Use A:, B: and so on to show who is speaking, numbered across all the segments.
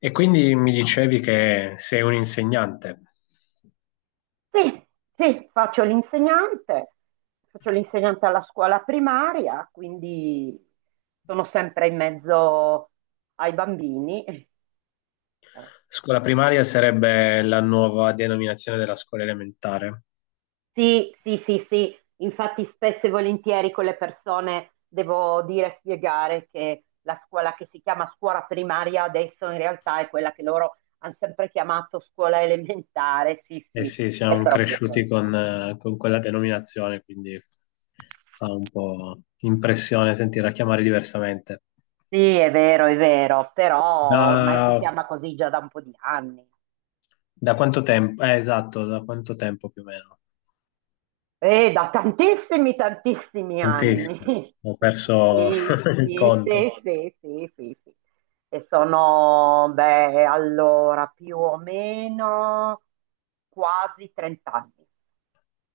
A: E quindi mi dicevi che sei un insegnante.
B: Sì, sì, faccio l'insegnante alla scuola primaria, quindi sono sempre in mezzo ai bambini.
A: Scuola primaria sarebbe la nuova denominazione della scuola elementare.
B: Sì, sì, sì, sì, infatti spesso e volentieri con le persone devo dire, spiegare che la scuola che si chiama scuola primaria adesso in realtà è quella che loro hanno sempre chiamato scuola elementare, sì,
A: E
B: sì,
A: sì,
B: è
A: siamo
B: proprio
A: cresciuti
B: quella.
A: con quella denominazione, quindi fa un po' impressione sentirla chiamare diversamente.
B: Sì, è vero, però ormai si
A: Da,
B: chiama così già da un po' di anni.
A: da quanto tempo? Esatto, da quanto tempo più o meno?
B: Da tantissimi, tantissimi anni.
A: Tantissimo. Ho perso
B: Sì,
A: il
B: sì,
A: conto.
B: sì, sì, sì, sì, sì. E sono, beh, allora, più o meno quasi 30 anni.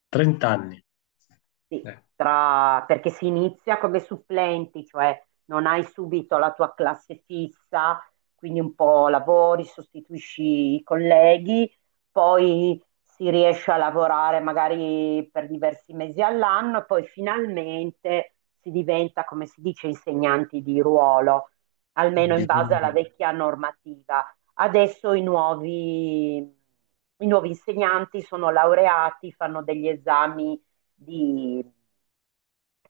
A: 30 anni.
B: Sì,
A: Eh,
B: perché si inizia come supplenti, cioè non hai subito la tua classe fissa, quindi un po' lavori, sostituisci i colleghi, poi si riesce a lavorare magari per diversi mesi all'anno e poi finalmente si diventa, come si dice, insegnanti di ruolo, almeno in base
A: bisogna...
B: alla vecchia normativa. Adesso i nuovi insegnanti sono laureati, fanno degli esami di-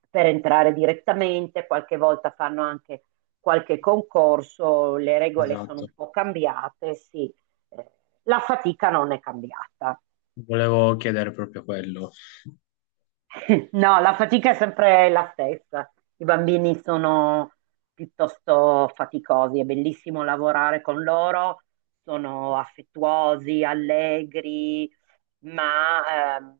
B: per entrare direttamente, qualche volta fanno anche qualche concorso, le regole sono un
A: Esatto.
B: po' cambiate, sì, eh, la fatica non è cambiata.
A: Volevo chiedere proprio quello.
B: No, la fatica è sempre la stessa. I bambini sono piuttosto faticosi, è bellissimo lavorare con loro, sono affettuosi, allegri, ma ehm,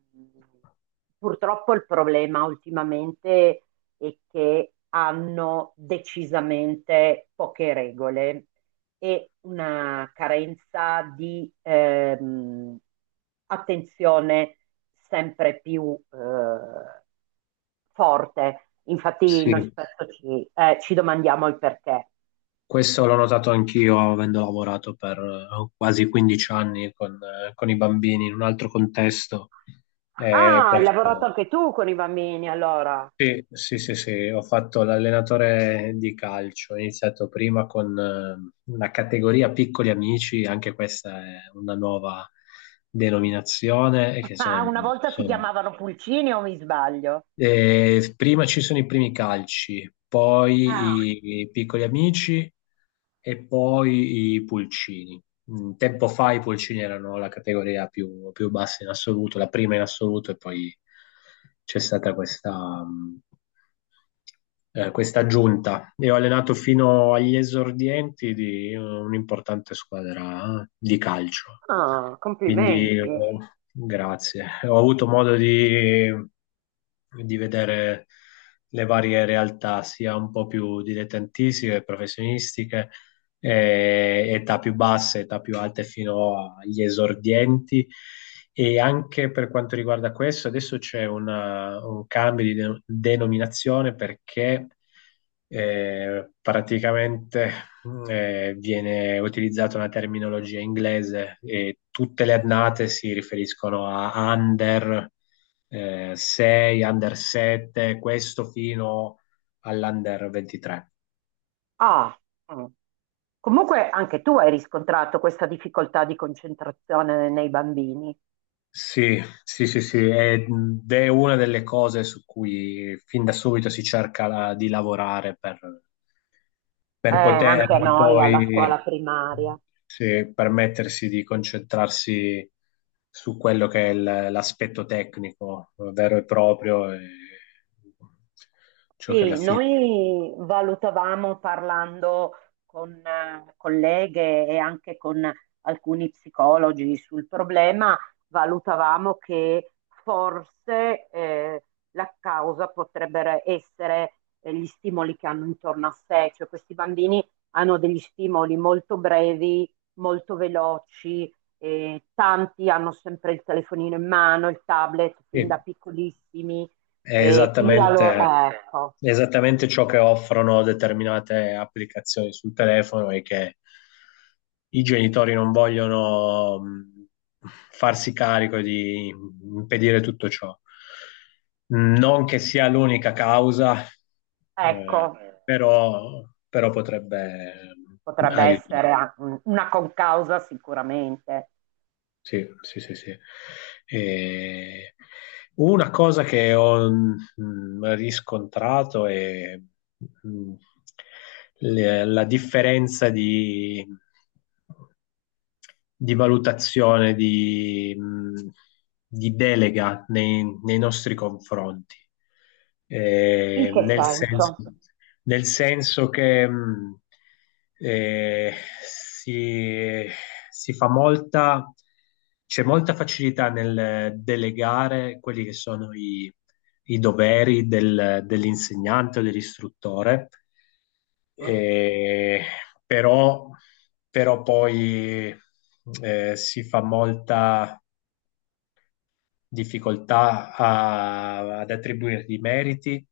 B: purtroppo il problema ultimamente è che hanno decisamente poche regole e una carenza di attenzione sempre più forte. Infatti noi
A: Sì,
B: spesso ci domandiamo il perché.
A: questo l'ho notato anch'io avendo lavorato per quasi 15 anni con i bambini in un altro contesto. Eh,
B: Ah, hai lavorato
A: posso-
B: anche tu con i bambini allora?
A: Sì, sì, sì, sì, ho fatto l'allenatore di calcio, ho iniziato prima con una categoria piccoli amici, anche questa è una nuova denominazione, e che
B: Ah, una volta si
A: sono-
B: chiamavano pulcini o mi sbaglio?
A: prima ci sono i primi calci,
B: Ah,
A: poi i piccoli amici e poi i pulcini. Mm, tempo fa i pulcini erano la categoria più bassa in assoluto, la prima in assoluto, e poi c'è stata questa, questa giunta. E ho allenato fino agli esordienti di un'importante squadra di calcio.
B: ah,
A: Quindi,
B: complimenti.
A: oh, grazie. Ho avuto modo di vedere le varie realtà, sia un po' più dilettantistiche, professionistiche, età più basse, età più alte fino agli esordienti. E anche per quanto riguarda questo, adesso c'è un cambio di denominazione perché praticamente viene utilizzata una terminologia inglese e tutte le annate si riferiscono a under 6, under 7, questo fino all'under 23.
B: Ah, mm. Comunque anche tu hai riscontrato questa difficoltà di concentrazione nei bambini.
A: Sì, sì, sì, sì, ed è una delle cose su cui fin da subito si cerca di lavorare per poter
B: Anche a noi alla scuola
A: poi
B: primaria.
A: sì, permettersi di concentrarsi su quello che è l'aspetto tecnico vero e proprio, e ciò che alla
B: Sì,
A: fine...
B: noi valutavamo parlando con colleghe e anche con alcuni psicologi sul problema, valutavamo che forse la causa potrebbero essere gli stimoli che hanno intorno a sé, cioè questi bambini hanno degli stimoli molto brevi, molto veloci, tanti hanno sempre il telefonino in mano, il tablet fin
A: Sì.
B: da piccolissimi,
A: È
B: e quindi la loro...
A: esattamente,
B: ecco.
A: esattamente ciò che offrono determinate applicazioni sul telefono e che i genitori non vogliono farsi carico di impedire tutto ciò. Non che sia l'unica causa,
B: Ecco,
A: eh, però, però potrebbe
B: potrebbe
A: aiutare.
B: essere una concausa sicuramente.
A: Sì, sì, sì, sì. E una cosa che ho riscontrato è mm, la differenza di valutazione, di delega nei nostri confronti.
B: In
A: Eh,
B: che
A: nel senso,
B: senso?
A: nel senso che eh, si, si fa c'è molta facilità nel delegare quelli che sono i doveri dell'insegnante o dell'istruttore,
B: Sì.
A: eh, però però poi si fa molta difficoltà ad attribuirgli i meriti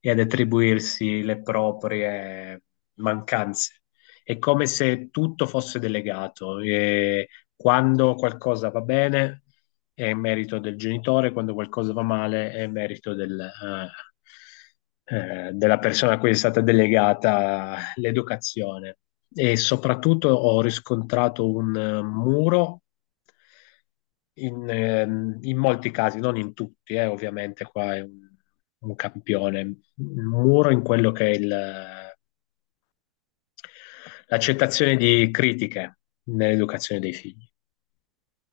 A: e ad attribuirsi le proprie mancanze. È come se tutto fosse delegato e quando qualcosa va bene è merito del genitore, quando qualcosa va male è merito della persona a cui è stata delegata l'educazione. E soprattutto ho riscontrato un muro in molti casi, non in tutti, ovviamente qua è un campione, un muro in quello che è l'accettazione di critiche nell'educazione dei figli.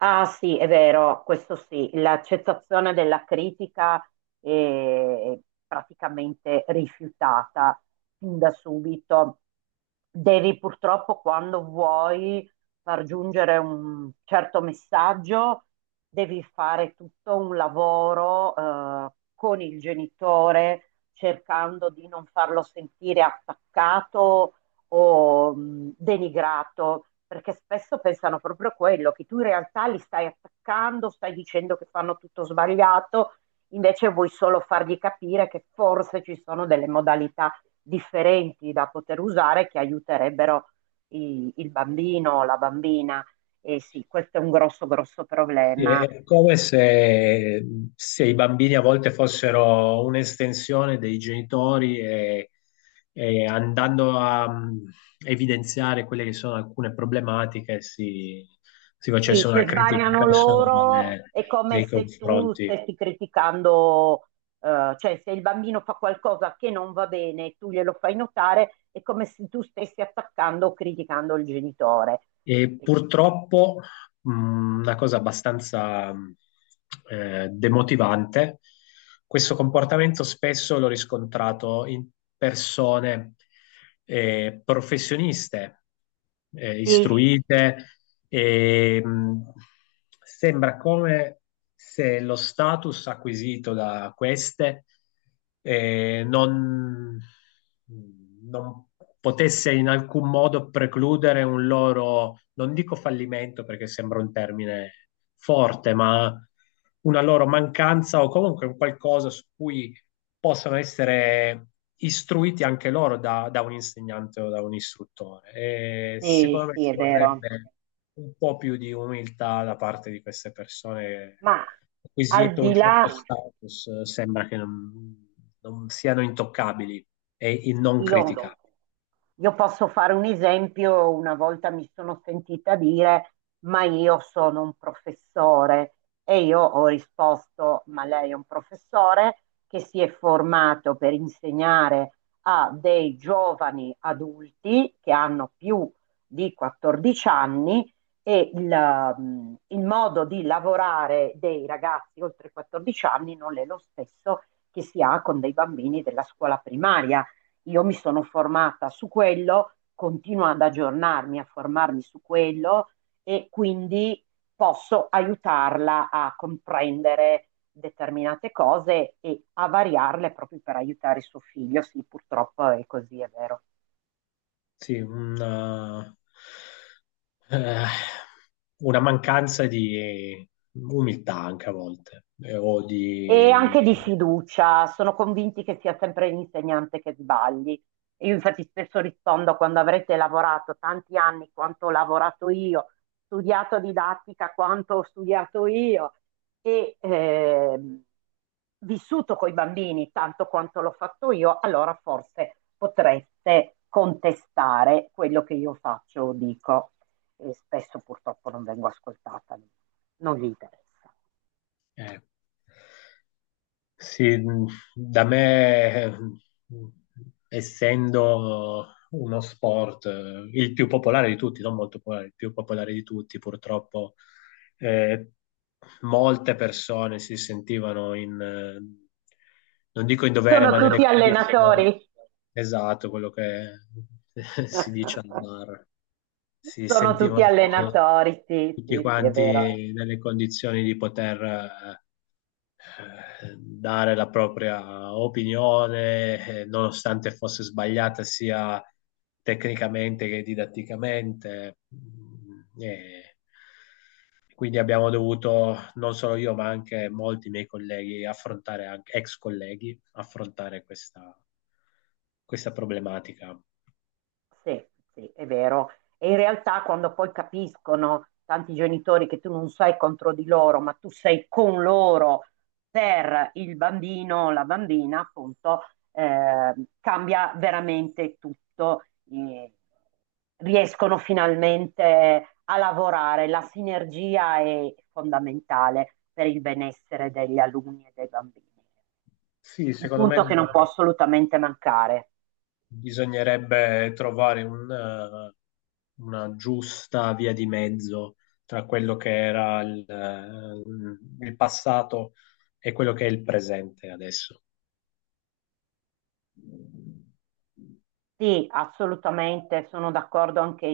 B: Ah sì, è vero, questo sì, l'accettazione della critica è praticamente rifiutata fin da subito. Devi purtroppo, quando vuoi far giungere un certo messaggio, devi fare tutto un lavoro con il genitore, cercando di non farlo sentire attaccato o denigrato, perché spesso pensano proprio a quello, che tu in realtà li stai attaccando, stai dicendo che fanno tutto sbagliato, invece vuoi solo fargli capire che forse ci sono delle modalità differenti da poter usare che aiuterebbero il bambino o la bambina. E sì, questo è un grosso, grosso
A: Sì,
B: problema.
A: è come se i bambini a volte fossero un'estensione dei genitori e andando a evidenziare quelle che sono alcune problematiche si
B: Sì,
A: facesse una
B: se
A: critica
B: sbagliano loro
A: personale
B: è come
A: nei
B: se tu
A: confronti.
B: stessi criticando, cioè se il bambino fa qualcosa che non va bene, tu glielo fai notare, è come se tu stessi attaccando o criticando il genitore.
A: E purtroppo una cosa abbastanza demotivante, questo comportamento spesso l'ho riscontrato in persone professioniste,
B: Sì,
A: istruite, e, mh, sembra come se lo status acquisito da queste eh, non, non potesse in alcun modo precludere un loro, non dico fallimento perché sembra un termine forte, ma una loro mancanza o comunque un qualcosa su cui possano essere istruiti anche loro da un insegnante o da un istruttore. E
B: sì,
A: secondo me
B: sì,
A: ci
B: è vero.
A: vorrebbe un po' più di umiltà da parte di queste persone.
B: Ma al
A: Acquisito
B: di
A: un
B: là.
A: certo status, sembra che non siano intoccabili e non
B: Io, no.
A: criticabili.
B: Io posso fare un esempio, una volta mi sono sentita dire, ma io sono un professore, e io ho risposto, ma lei è un professore che si è formato per insegnare a dei giovani adulti che hanno più di 14 anni e il modo di lavorare dei ragazzi oltre 14 anni non è lo stesso che si ha con dei bambini della scuola primaria. Io mi sono formata su quello, continuo ad aggiornarmi, a formarmi su quello e quindi posso aiutarla a comprendere determinate cose e a variarle proprio per aiutare suo figlio. Sì, purtroppo è così, è vero.
A: Sì, Eh, una mancanza di umiltà anche a volte, o
B: E
A: di...
B: anche di fiducia, sono convinti che sia sempre l'insegnante che sbagli. Io infatti spesso rispondo quando avrete lavorato tanti anni quanto ho lavorato io, studiato didattica quanto ho studiato io e vissuto con i bambini tanto quanto l'ho fatto io, allora forse potreste contestare quello che io faccio o dico. E spesso purtroppo non vengo ascoltata, non vi interessa.
A: Eh, sì, da me, essendo uno sport, il più popolare di tutti, non molto popolare, il più popolare di tutti, purtroppo eh, molte persone si sentivano in, non dico in dovere,
B: Sono
A: ma
B: tutti
A: nelle condizioni,
B: allenatori.
A: esatto, quello che si dice al bar. Si
B: Sono tutti
A: sentivano
B: allenatori, sì,
A: tutti
B: sì, sì, è vero.
A: quanti nelle condizioni di poter dare la propria opinione, nonostante fosse sbagliata sia tecnicamente che didatticamente. Mm, e quindi abbiamo dovuto, non solo io, ma anche molti miei colleghi, affrontare, anche, ex colleghi, affrontare questa problematica.
B: Sì, sì, è vero. E in realtà quando poi capiscono tanti genitori che tu non sei contro di loro, ma tu sei con loro per il bambino o la bambina, appunto, eh, cambia veramente tutto. Eh, riescono finalmente a lavorare. La sinergia è fondamentale per il benessere degli alunni e dei bambini.
A: Sì,
B: Un
A: secondo me
B: punto che non può assolutamente mancare.
A: bisognerebbe trovare una giusta via di mezzo tra quello che era il passato e quello che è il presente adesso.
B: Sì, assolutamente, sono d'accordo anche